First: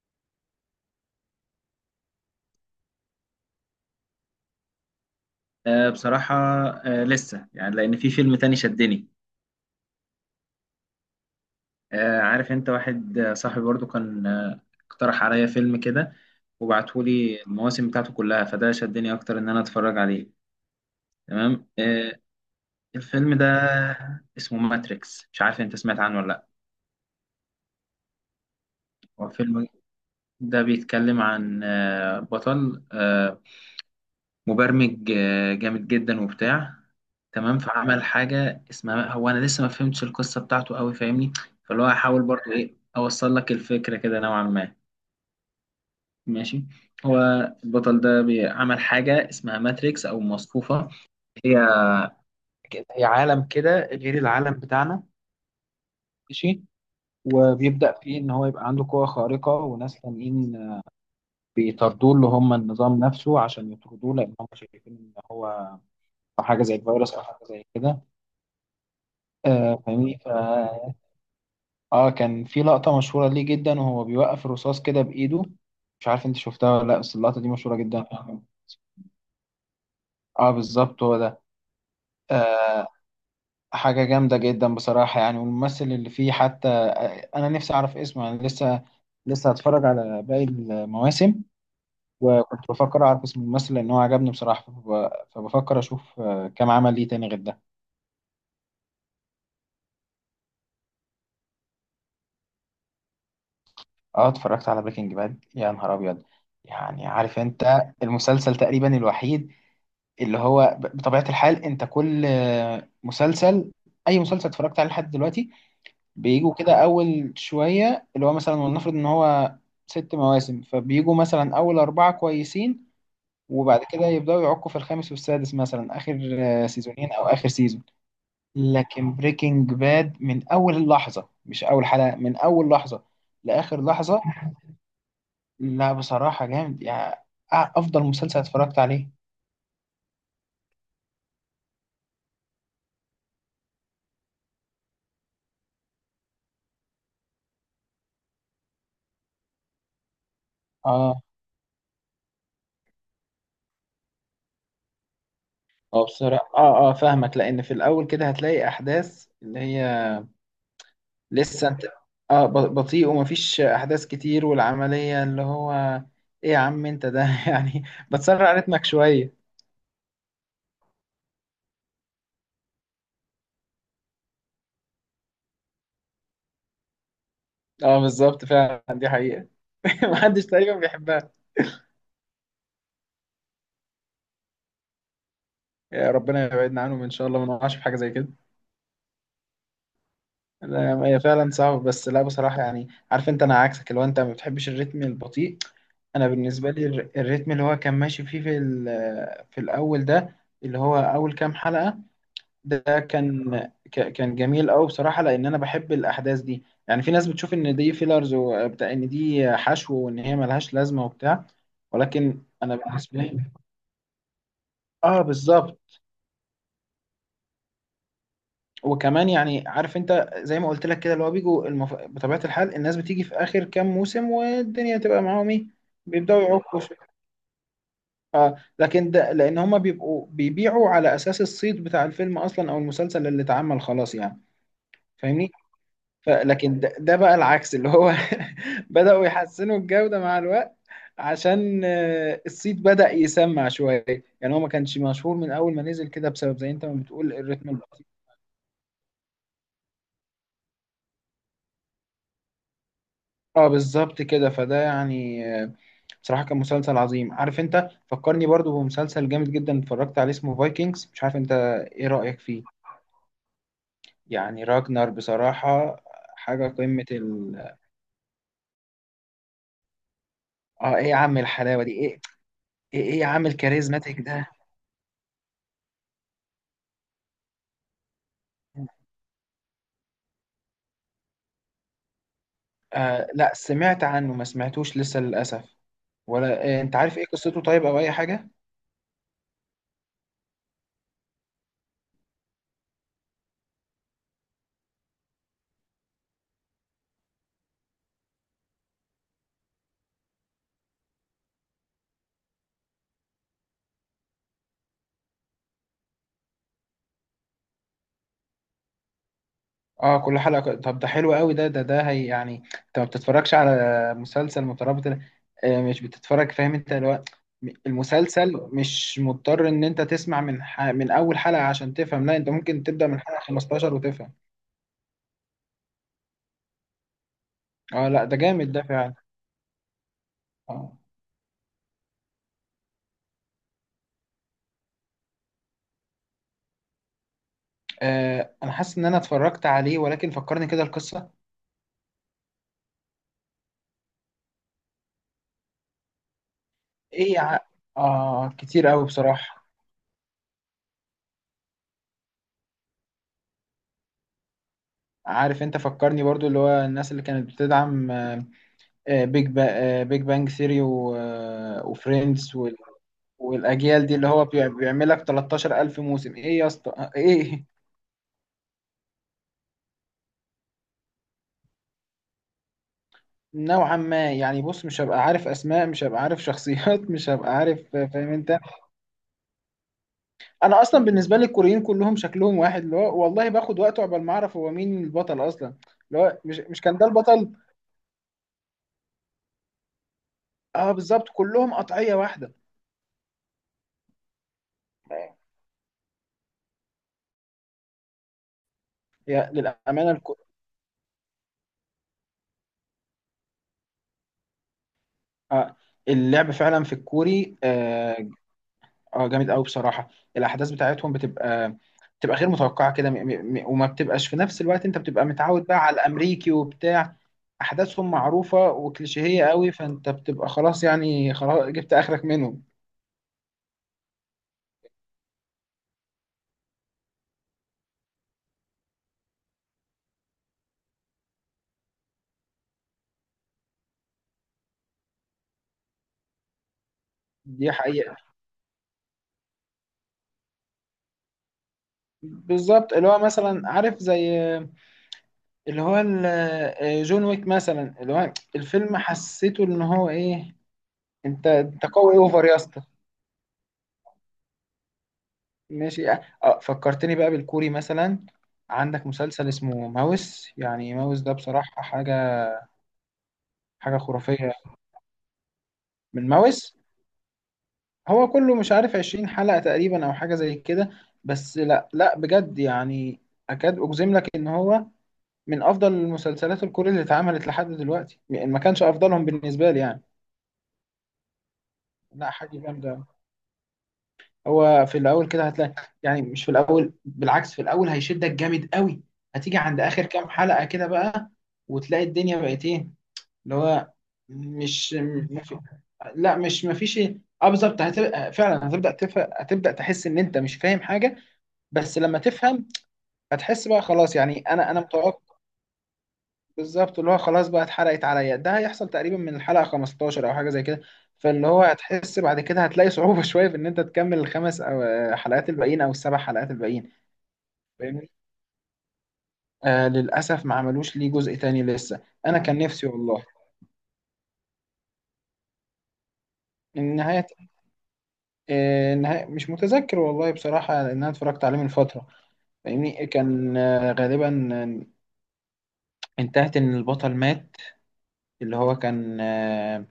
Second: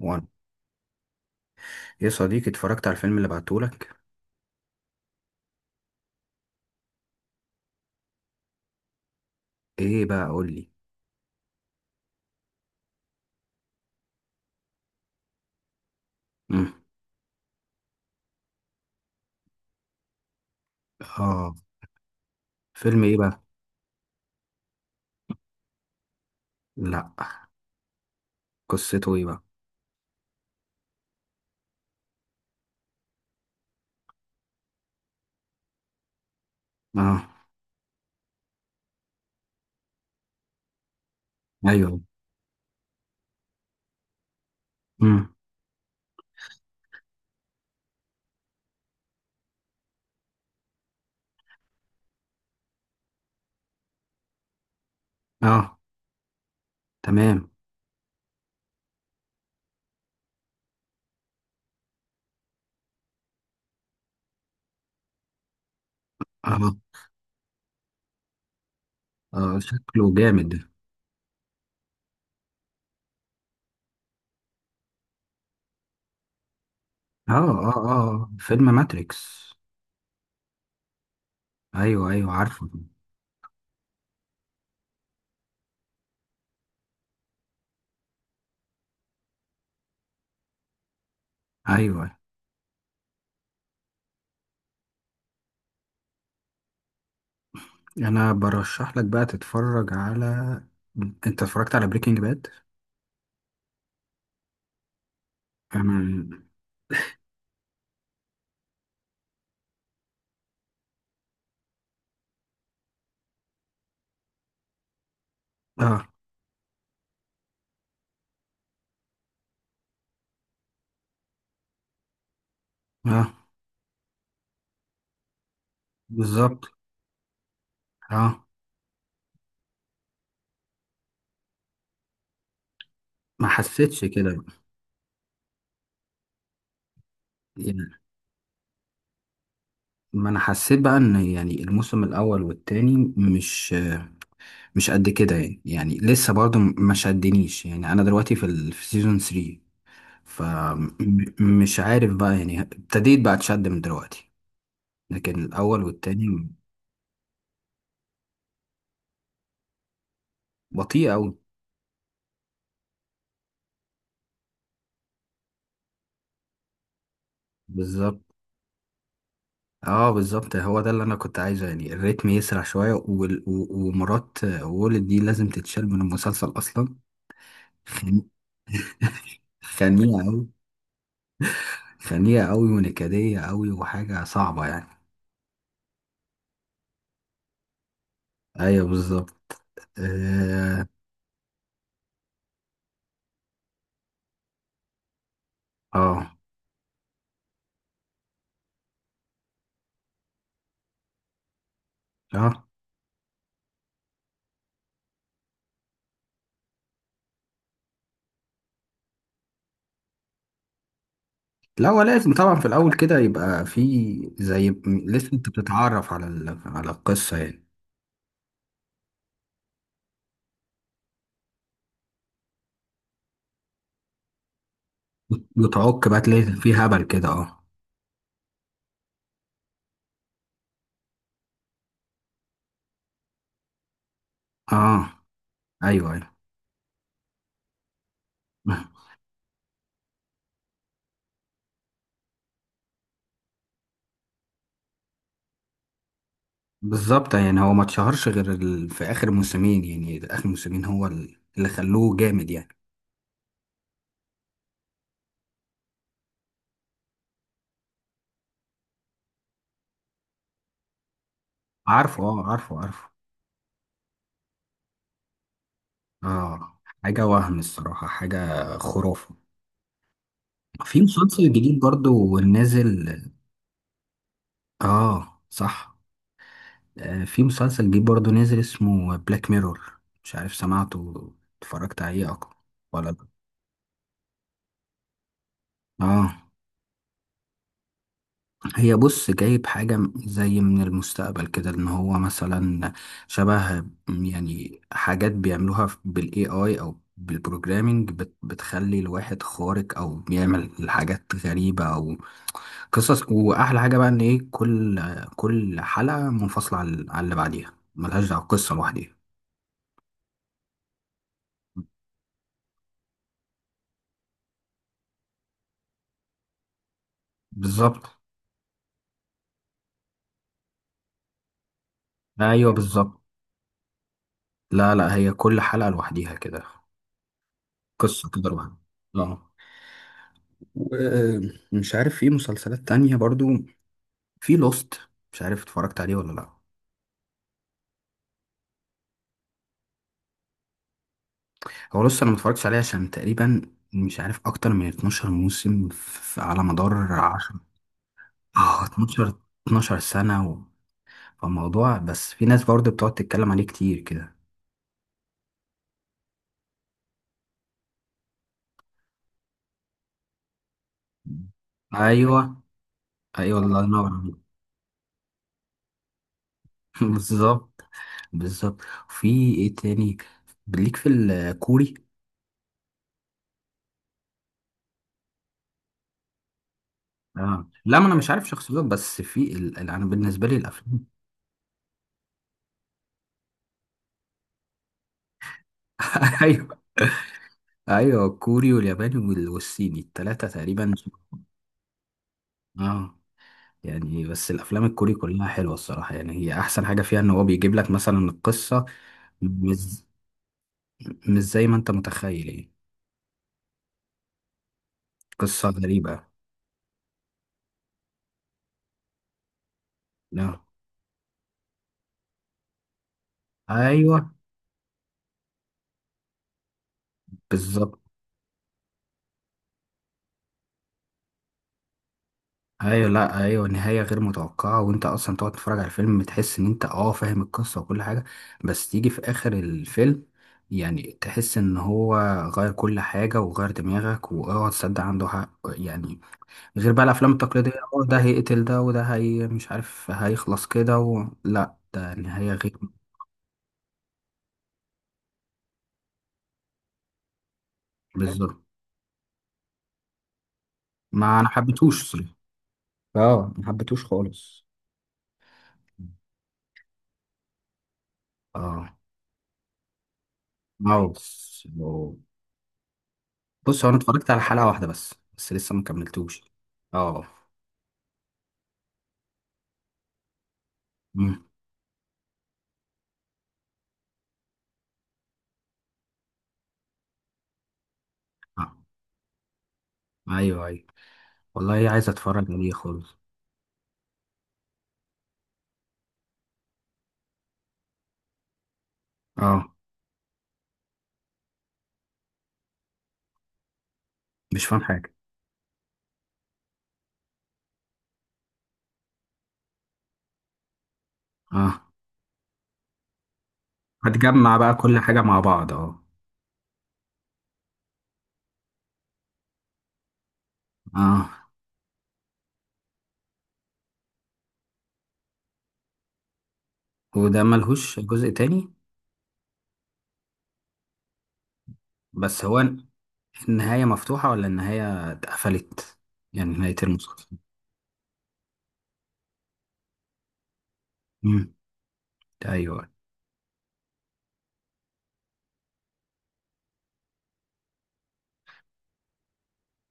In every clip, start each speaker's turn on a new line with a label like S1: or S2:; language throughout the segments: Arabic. S1: وانا، يا صديقي، اتفرجت على الفيلم اللي بعتهولك.
S2: بصراحة. لسه يعني، لأن في فيلم تاني شدني.
S1: ايه بقى؟ قول لي.
S2: عارف أنت، واحد صاحبي برضو كان اقترح عليا فيلم كده،
S1: امم.
S2: وبعتهولي المواسم بتاعته كلها، فده شدني أكتر إن أنا أتفرج عليه.
S1: اه
S2: تمام.
S1: فيلم ايه
S2: الفيلم
S1: بقى؟
S2: ده اسمه ماتريكس. مش عارف أنت سمعت عنه ولا لأ.
S1: لا. قصته ايه
S2: هو
S1: بقى؟
S2: الفيلم ده بيتكلم عن بطل مبرمج، جامد جدا وبتاع.
S1: اه.
S2: تمام. فعمل حاجة اسمها، هو أنا لسه ما فهمتش القصة بتاعته قوي، فاهمني. فاللي هو
S1: ايوه.
S2: هحاول برضو، إيه، أوصل لك الفكرة كده نوعا ما.
S1: امم.
S2: ماشي. هو البطل ده عمل حاجة اسمها ماتريكس أو مصفوفة. هي هي عالم كده غير العالم بتاعنا.
S1: اه.
S2: ماشي.
S1: تمام.
S2: وبيبدأ فيه إن هو يبقى عنده قوة خارقة، وناس تانيين بيطاردوه اللي هم النظام نفسه، عشان يطردوه لأن هم شايفين إن هو حاجة زي
S1: اه.
S2: الفيروس أو حاجة زي كده.
S1: اه، شكله
S2: فاهمني. ف
S1: جامد.
S2: اه كان في لقطة مشهورة ليه جدا، وهو بيوقف الرصاص كده بإيده. مش عارف انت شفتها ولا لا، بس
S1: اه،
S2: اللقطة دي مشهورة
S1: اه،
S2: جدا.
S1: اه، فيلم ماتريكس.
S2: اه، بالظبط هو ده.
S1: ايوه، ايوه، عارفه.
S2: آه حاجة جامدة جدا بصراحة يعني، والممثل اللي فيه حتى، أنا نفسي أعرف اسمه يعني. لسه هتفرج على باقي المواسم،
S1: ايوه.
S2: وكنت بفكر أعرف اسم الممثل لأن هو عجبني بصراحة. فبفكر أشوف كام عمل ليه تاني غير ده.
S1: انا برشح لك بقى تتفرج على. انت اتفرجت على بريكنج باد؟
S2: اه، اتفرجت على بريكنج باد، يا نهار أبيض.
S1: انا.
S2: يعني عارف أنت، المسلسل تقريبا الوحيد اللي هو بطبيعة الحال، انت كل مسلسل، اي مسلسل اتفرجت عليه لحد دلوقتي،
S1: اه.
S2: بيجوا كده اول شوية. اللي هو مثلا ولنفرض ان هو ست مواسم، فبيجوا مثلا اول اربعة كويسين،
S1: اه،
S2: وبعد كده يبدأوا يعكوا في الخامس والسادس، مثلا اخر
S1: بالظبط.
S2: سيزونين او اخر سيزون.
S1: اه.
S2: لكن بريكنج باد من اول لحظة، مش اول حلقة، من اول لحظة
S1: ما
S2: لاخر
S1: حسيتش
S2: لحظة.
S1: كده.
S2: لا، بصراحة جامد يعني. افضل مسلسل اتفرجت عليه.
S1: ما انا حسيت بقى ان يعني الموسم الاول والتاني مش قد كده، يعني لسه برضه ما شدنيش، يعني انا دلوقتي في سيزون 3،
S2: اه
S1: فمش عارف بقى، يعني ابتديت بقى اتشد من دلوقتي. لكن الاول
S2: اه
S1: والتاني.
S2: بصراحة، فاهمك. لأن في الأول كده هتلاقي أحداث اللي هي
S1: بطيء قوي.
S2: لسه أنت، بطيء ومفيش أحداث كتير، والعملية اللي هو، إيه يا عم أنت ده يعني،
S1: بالظبط.
S2: بتسرع رتمك شوية.
S1: اه، بالظبط، هو ده اللي انا كنت عايزه، يعني الريتم يسرع شويه، وال... و... ومرات وولد دي لازم تتشال من المسلسل اصلا.
S2: اه
S1: خن...
S2: بالظبط، فعلا دي حقيقة.
S1: خنيقه
S2: محدش
S1: قوي.
S2: تقريبا بيحبها.
S1: خنيقه قوي ونكديه قوي وحاجه صعبه يعني.
S2: يا ربنا يبعدنا عنهم إن شاء الله، ما نقعش في حاجة زي كده.
S1: ايوه، بالظبط. اه.
S2: لا، هي فعلا صعبة، بس لا بصراحة يعني. عارف أنت، أنا عكسك، اللي هو أنت ما بتحبش الريتم البطيء. أنا
S1: اه.
S2: بالنسبة لي الريتم اللي هو كان ماشي فيه في في الأول ده، اللي هو أول كام حلقة،
S1: آه.
S2: ده كان، كان جميل قوي بصراحه، لان انا بحب الاحداث دي يعني. في ناس بتشوف ان دي فيلرز وبتاع، ان دي حشو وان هي ملهاش لازمه وبتاع،
S1: لا، هو لازم
S2: ولكن
S1: طبعا في
S2: انا
S1: الاول كده
S2: بالنسبه لي،
S1: يبقى في.
S2: اه
S1: لسه انت
S2: بالظبط.
S1: بتتعرف على القصه يعني.
S2: وكمان يعني عارف انت، زي ما قلت لك كده، اللي هو بيجوا بطبيعه الحال الناس بتيجي في اخر كام موسم، والدنيا تبقى معاهم ايه،
S1: بتعك بقى، تلاقي
S2: بيبداوا
S1: في
S2: يعكوا
S1: هبل
S2: شوية.
S1: كده، اه.
S2: اه، لكن ده لان هما بيبقوا بيبيعوا على اساس الصيت بتاع الفيلم اصلا، او المسلسل اللي اتعمل خلاص يعني،
S1: اه.
S2: فاهمني.
S1: ايوه، ايوه،
S2: لكن ده بقى العكس اللي هو بدأوا يحسنوا الجودة مع الوقت، عشان الصيت بدأ يسمع شوية. يعني هو ما كانش مشهور من أول ما نزل كده، بسبب زي أنت ما بتقول،
S1: بالظبط، يعني
S2: الريتم
S1: هو ما
S2: البطيء.
S1: اتشهرش غير ال... في اخر موسمين، يعني اخر موسمين هو اللي خلوه جامد يعني.
S2: اه بالظبط كده، فده يعني بصراحة كان مسلسل عظيم. عارف أنت، فكرني برضو بمسلسل جامد جدا اتفرجت عليه اسمه فايكنجز. مش عارف أنت إيه
S1: عارفه،
S2: رأيك
S1: اه،
S2: فيه.
S1: عارفه، عارفه.
S2: يعني راجنر، بصراحة حاجة
S1: اه،
S2: قمة
S1: حاجه وهم
S2: ال
S1: الصراحه، حاجه خرافه.
S2: اه
S1: في
S2: إيه يا عم
S1: مسلسل جديد
S2: الحلاوة دي؟
S1: برضو نازل.
S2: إيه يا عم الكاريزماتيك ده.
S1: اه، صح. في مسلسل جديد برضه نازل اسمه بلاك ميرور، مش عارف سمعته اتفرجت عليه أكتر ولا لأ.
S2: لا، سمعت عنه، ما سمعتوش لسه للأسف.
S1: اه.
S2: ولا انت عارف ايه قصته طيب، او اي حاجة؟
S1: هي، بص، جايب حاجة زي من المستقبل كده، ان هو مثلا شبه، يعني حاجات بيعملوها بالاي اي او بالبروجرامينج بتخلي الواحد خارق، او بيعمل حاجات غريبة او قصص. واحلى حاجة بقى ان ايه، كل حلقة منفصلة عن اللي بعديها، ملهاش دعوة، قصة لوحديها.
S2: اه كل حلقة؟ طب ده حلو قوي. ده هي يعني، انت ما بتتفرجش على مسلسل مترابط. مش بتتفرج، فاهم انت
S1: بالظبط.
S2: المسلسل مش مضطر ان انت تسمع من من اول حلقة عشان تفهم. لا، انت
S1: ايوه،
S2: ممكن تبدأ
S1: بالظبط.
S2: من حلقة 15 وتفهم.
S1: لا، لا، هي كل حلقة لوحديها كده،
S2: اه لا،
S1: قصة
S2: ده
S1: كده لوحدها.
S2: جامد ده فعلا.
S1: اه.
S2: اه
S1: ومش عارف، في مسلسلات تانية برضو، في لوست، مش عارف اتفرجت عليه ولا لا.
S2: انا حاسس ان انا اتفرجت عليه، ولكن فكرني كده القصة.
S1: هو لوست انا متفرجتش عليه، عشان تقريبا مش عارف، اكتر من 12 موسم، في على مدار
S2: ايه يا ع...
S1: 10،
S2: اه،
S1: اه،
S2: كتير قوي
S1: 12،
S2: بصراحة.
S1: 12 سنة. و... فالموضوع بس، في ناس برضو بتقعد تتكلم عليه كتير كده.
S2: عارف انت، فكرني برضو اللي هو الناس اللي كانت بتدعم، آه، بيج با بيج بانج ثيري، وفريندز،
S1: ايوه، ايوه، الله ينور
S2: والاجيال دي، اللي
S1: عليك.
S2: هو بيعمل لك 13,000 موسم. ايه يا اسطى، ايه؟
S1: بالظبط. بالظبط. في ايه تاني ليك في الكوري؟
S2: نوعا ما يعني. بص، مش هبقى عارف اسماء، مش هبقى عارف شخصيات، مش هبقى
S1: اه،
S2: عارف،
S1: لا، ما انا مش
S2: فاهم
S1: عارف
S2: انت.
S1: شخصيات، بس انا بالنسبه لي
S2: انا اصلا
S1: الافلام.
S2: بالنسبه لي الكوريين كلهم شكلهم واحد، اللي هو والله باخد وقت عقبال ما اعرف هو مين البطل اصلا، اللي هو مش
S1: ايوه،
S2: مش كان ده البطل.
S1: ايوه، الكوري والياباني والصيني، الثلاثه
S2: اه
S1: تقريبا.
S2: بالظبط، كلهم قطعيه واحده.
S1: اه. يعني بس الافلام الكوري كلها حلوه الصراحه، يعني هي احسن حاجه فيها ان هو بيجيب لك مثلا القصه
S2: يا
S1: مش
S2: للأمانة.
S1: مش زي ما انت متخيل، يعني قصه
S2: آه،
S1: غريبه.
S2: اللعب فعلا في الكوري، جامد قوي بصراحه.
S1: اه.
S2: الاحداث بتاعتهم بتبقى غير متوقعه كده، وما بتبقاش
S1: ايوه،
S2: في نفس الوقت انت بتبقى متعود بقى على الامريكي وبتاع،
S1: بالظبط.
S2: احداثهم معروفه وكليشيهيه قوي، فانت بتبقى خلاص يعني، خلاص جبت اخرك منهم.
S1: ايوه، لا، ايوه، نهايه غير متوقعه، وانت اصلا تقعد تتفرج على الفيلم، تحس ان انت، اه، فاهم القصه وكل حاجه. بس تيجي في اخر الفيلم، يعني تحس ان هو غير كل حاجه، وغير دماغك، واوعى تصدق، عنده حق يعني. غير بقى الافلام التقليديه،
S2: دي
S1: اه،
S2: حقيقه.
S1: ده هيقتل ده، وده، هي مش عارف هيخلص كده، لا، ده نهايه غير.
S2: بالظبط، اللي هو مثلا عارف زي اللي هو جون ويك مثلا، اللي هو
S1: بالظبط.
S2: الفيلم حسيته ان هو ايه.
S1: ما
S2: انت
S1: انا
S2: انت
S1: حبيتهوش
S2: قوي
S1: صراحه.
S2: اوفر يا اسطى.
S1: اه، ما حبيتهوش خالص.
S2: ماشي. فكرتني بقى بالكوري مثلا.
S1: اه.
S2: عندك مسلسل اسمه ماوس. يعني ماوس
S1: ماوس.
S2: ده بصراحة حاجة،
S1: بص، هو انا
S2: حاجة
S1: اتفرجت على
S2: خرافية.
S1: حلقة واحدة بس لسه ما
S2: من
S1: كملتوش.
S2: ماوس،
S1: اه.
S2: هو كله مش عارف عشرين حلقة تقريبا، أو حاجة زي كده.
S1: امم.
S2: بس لا، لا بجد يعني، أكاد أجزم لك إن هو من أفضل المسلسلات الكورية اللي اتعملت لحد دلوقتي يعني. ما
S1: آه.
S2: كانش أفضلهم بالنسبة لي يعني.
S1: ايوه، ايوه، والله عايز
S2: لا،
S1: اتفرج
S2: حاجة
S1: عليه
S2: جامدة.
S1: خالص.
S2: هو في الاول كده هتلاقي، يعني مش في الاول، بالعكس في الاول هيشدك جامد قوي. هتيجي
S1: اه،
S2: عند اخر كام حلقة كده بقى، وتلاقي الدنيا بقت ايه، اللي هو
S1: مش فاهم
S2: مش
S1: حاجة.
S2: مفي... لا مش مفيش ايه. اه بالظبط، هتبقى فعلا، هتبدا تحس ان انت مش فاهم حاجه.
S1: اه،
S2: بس لما تفهم هتحس بقى خلاص يعني.
S1: هتجمع
S2: انا
S1: بقى
S2: انا
S1: كل حاجة
S2: متوقع.
S1: مع بعض، اه.
S2: بالظبط، اللي هو خلاص بقى، اتحرقت عليا. ده هيحصل تقريبا من الحلقة 15 او حاجة زي كده.
S1: اه.
S2: فاللي هو هتحس بعد كده، هتلاقي صعوبة شوية في ان انت تكمل الخمس او آه، حلقات الباقيين، او السبع حلقات الباقيين.
S1: وده ملهوش
S2: فاهمني.
S1: جزء تاني؟
S2: للاسف ما عملوش ليه جزء تاني لسه، انا
S1: بس
S2: كان
S1: هو
S2: نفسي والله.
S1: النهاية مفتوحة ولا النهاية اتقفلت؟ يعني نهاية المسلسل.
S2: النهاية، النهاية مش متذكر والله بصراحة، لان انا اتفرجت
S1: امم.
S2: عليه من فترة.
S1: ايوه.
S2: فاهمني، كان غالبا انتهت ان البطل مات. اللي هو كان آه،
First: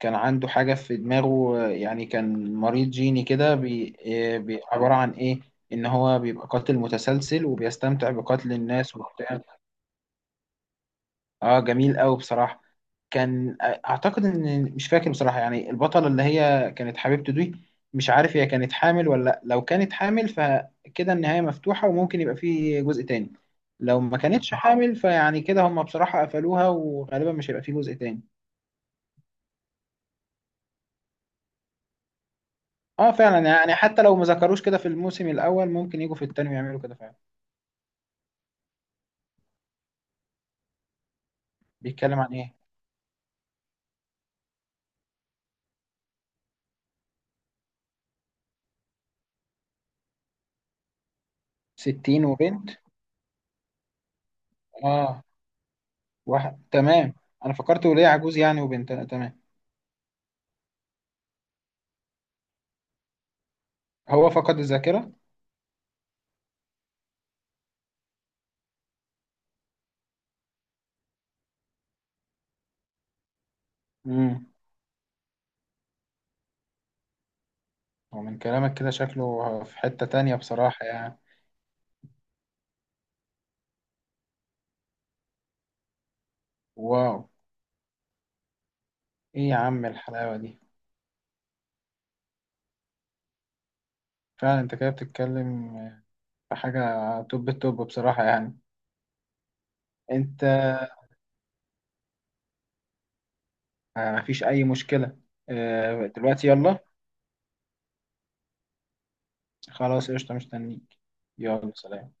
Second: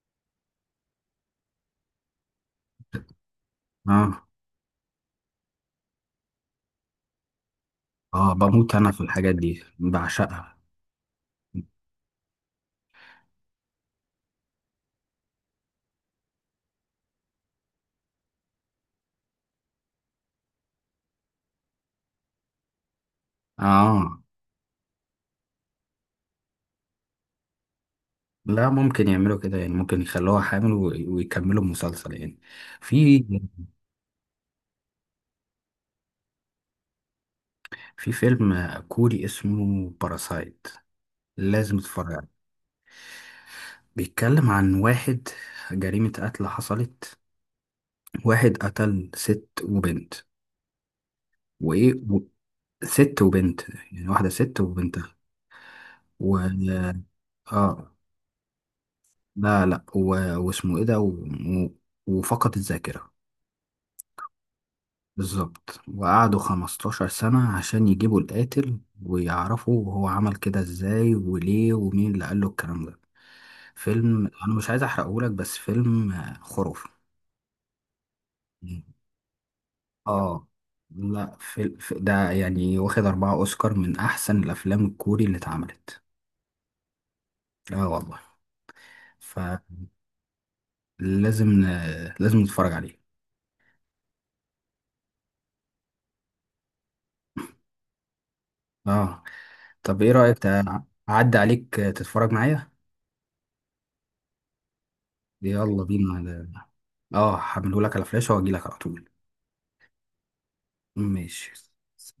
S2: كان عنده حاجة في دماغه، يعني كان مريض جيني كده،
S1: اه.
S2: عبارة عن إيه؟ إن هو بيبقى قاتل متسلسل وبيستمتع
S1: اه،
S2: بقتل
S1: بموت انا
S2: الناس
S1: في الحاجات
S2: وبتاع.
S1: دي، بعشقها.
S2: جميل أوي بصراحة. كان أعتقد إن، مش فاكر بصراحة يعني، البطلة اللي هي كانت حبيبته دي، مش عارف هي كانت حامل ولا لأ. لو كانت حامل فكده النهاية مفتوحة وممكن يبقى فيه جزء تاني. لو ما
S1: اه.
S2: كانتش حامل فيعني كده، هم بصراحة قفلوها وغالبا مش هيبقى فيه جزء تاني.
S1: لا، ممكن يعملوا كده، يعني ممكن يخلوها حامل ويكملوا المسلسل يعني.
S2: اه
S1: في
S2: فعلا يعني، حتى لو ما ذكروش كده في الموسم الاول، ممكن يجوا في التاني ويعملوا كده فعلا.
S1: في فيلم كوري اسمه باراسايت، لازم تتفرج
S2: بيتكلم
S1: عليه.
S2: عن ايه؟
S1: بيتكلم عن واحد، جريمة قتل حصلت، واحد قتل ست وبنت. وإيه و...
S2: 60 وبنت؟
S1: ست وبنت، يعني واحدة ست وبنتها.
S2: اه،
S1: و...
S2: واحد، تمام. انا فكرت
S1: آه،
S2: وليه عجوز يعني، وبنت. لا، تمام.
S1: لا، لا. واسمه إيه ده. و... وفقد الذاكرة.
S2: هو فقد الذاكرة.
S1: بالظبط، وقعدوا 15 سنة عشان يجيبوا القاتل، ويعرفوا هو عمل كده ازاي وليه، ومين اللي قال له الكلام ده. فيلم
S2: امم
S1: انا مش عايز احرقهولك، بس فيلم خرافي.
S2: ومن كلامك كده شكله في حتة تانية
S1: اه.
S2: بصراحة يعني.
S1: لا، ده يعني واخد أربعة أوسكار، من أحسن الأفلام الكوري اللي اتعملت.
S2: واو،
S1: اه، والله.
S2: ايه يا عم الحلاوة دي.
S1: فلازم لازم نتفرج عليه.
S2: فعلا انت كده بتتكلم في حاجة، توب التوب بصراحة يعني.
S1: اه. طب ايه رأيك،
S2: انت،
S1: أعدي عليك تتفرج معايا؟
S2: مفيش اي مشكلة.
S1: يلا
S2: دلوقتي،
S1: بينا.
S2: يلا.
S1: اه، هعملهولك على فلاشة واجيلك على طول.
S2: خلاص قشطة، مستنيك.
S1: ماشي.
S2: يلا، سلام.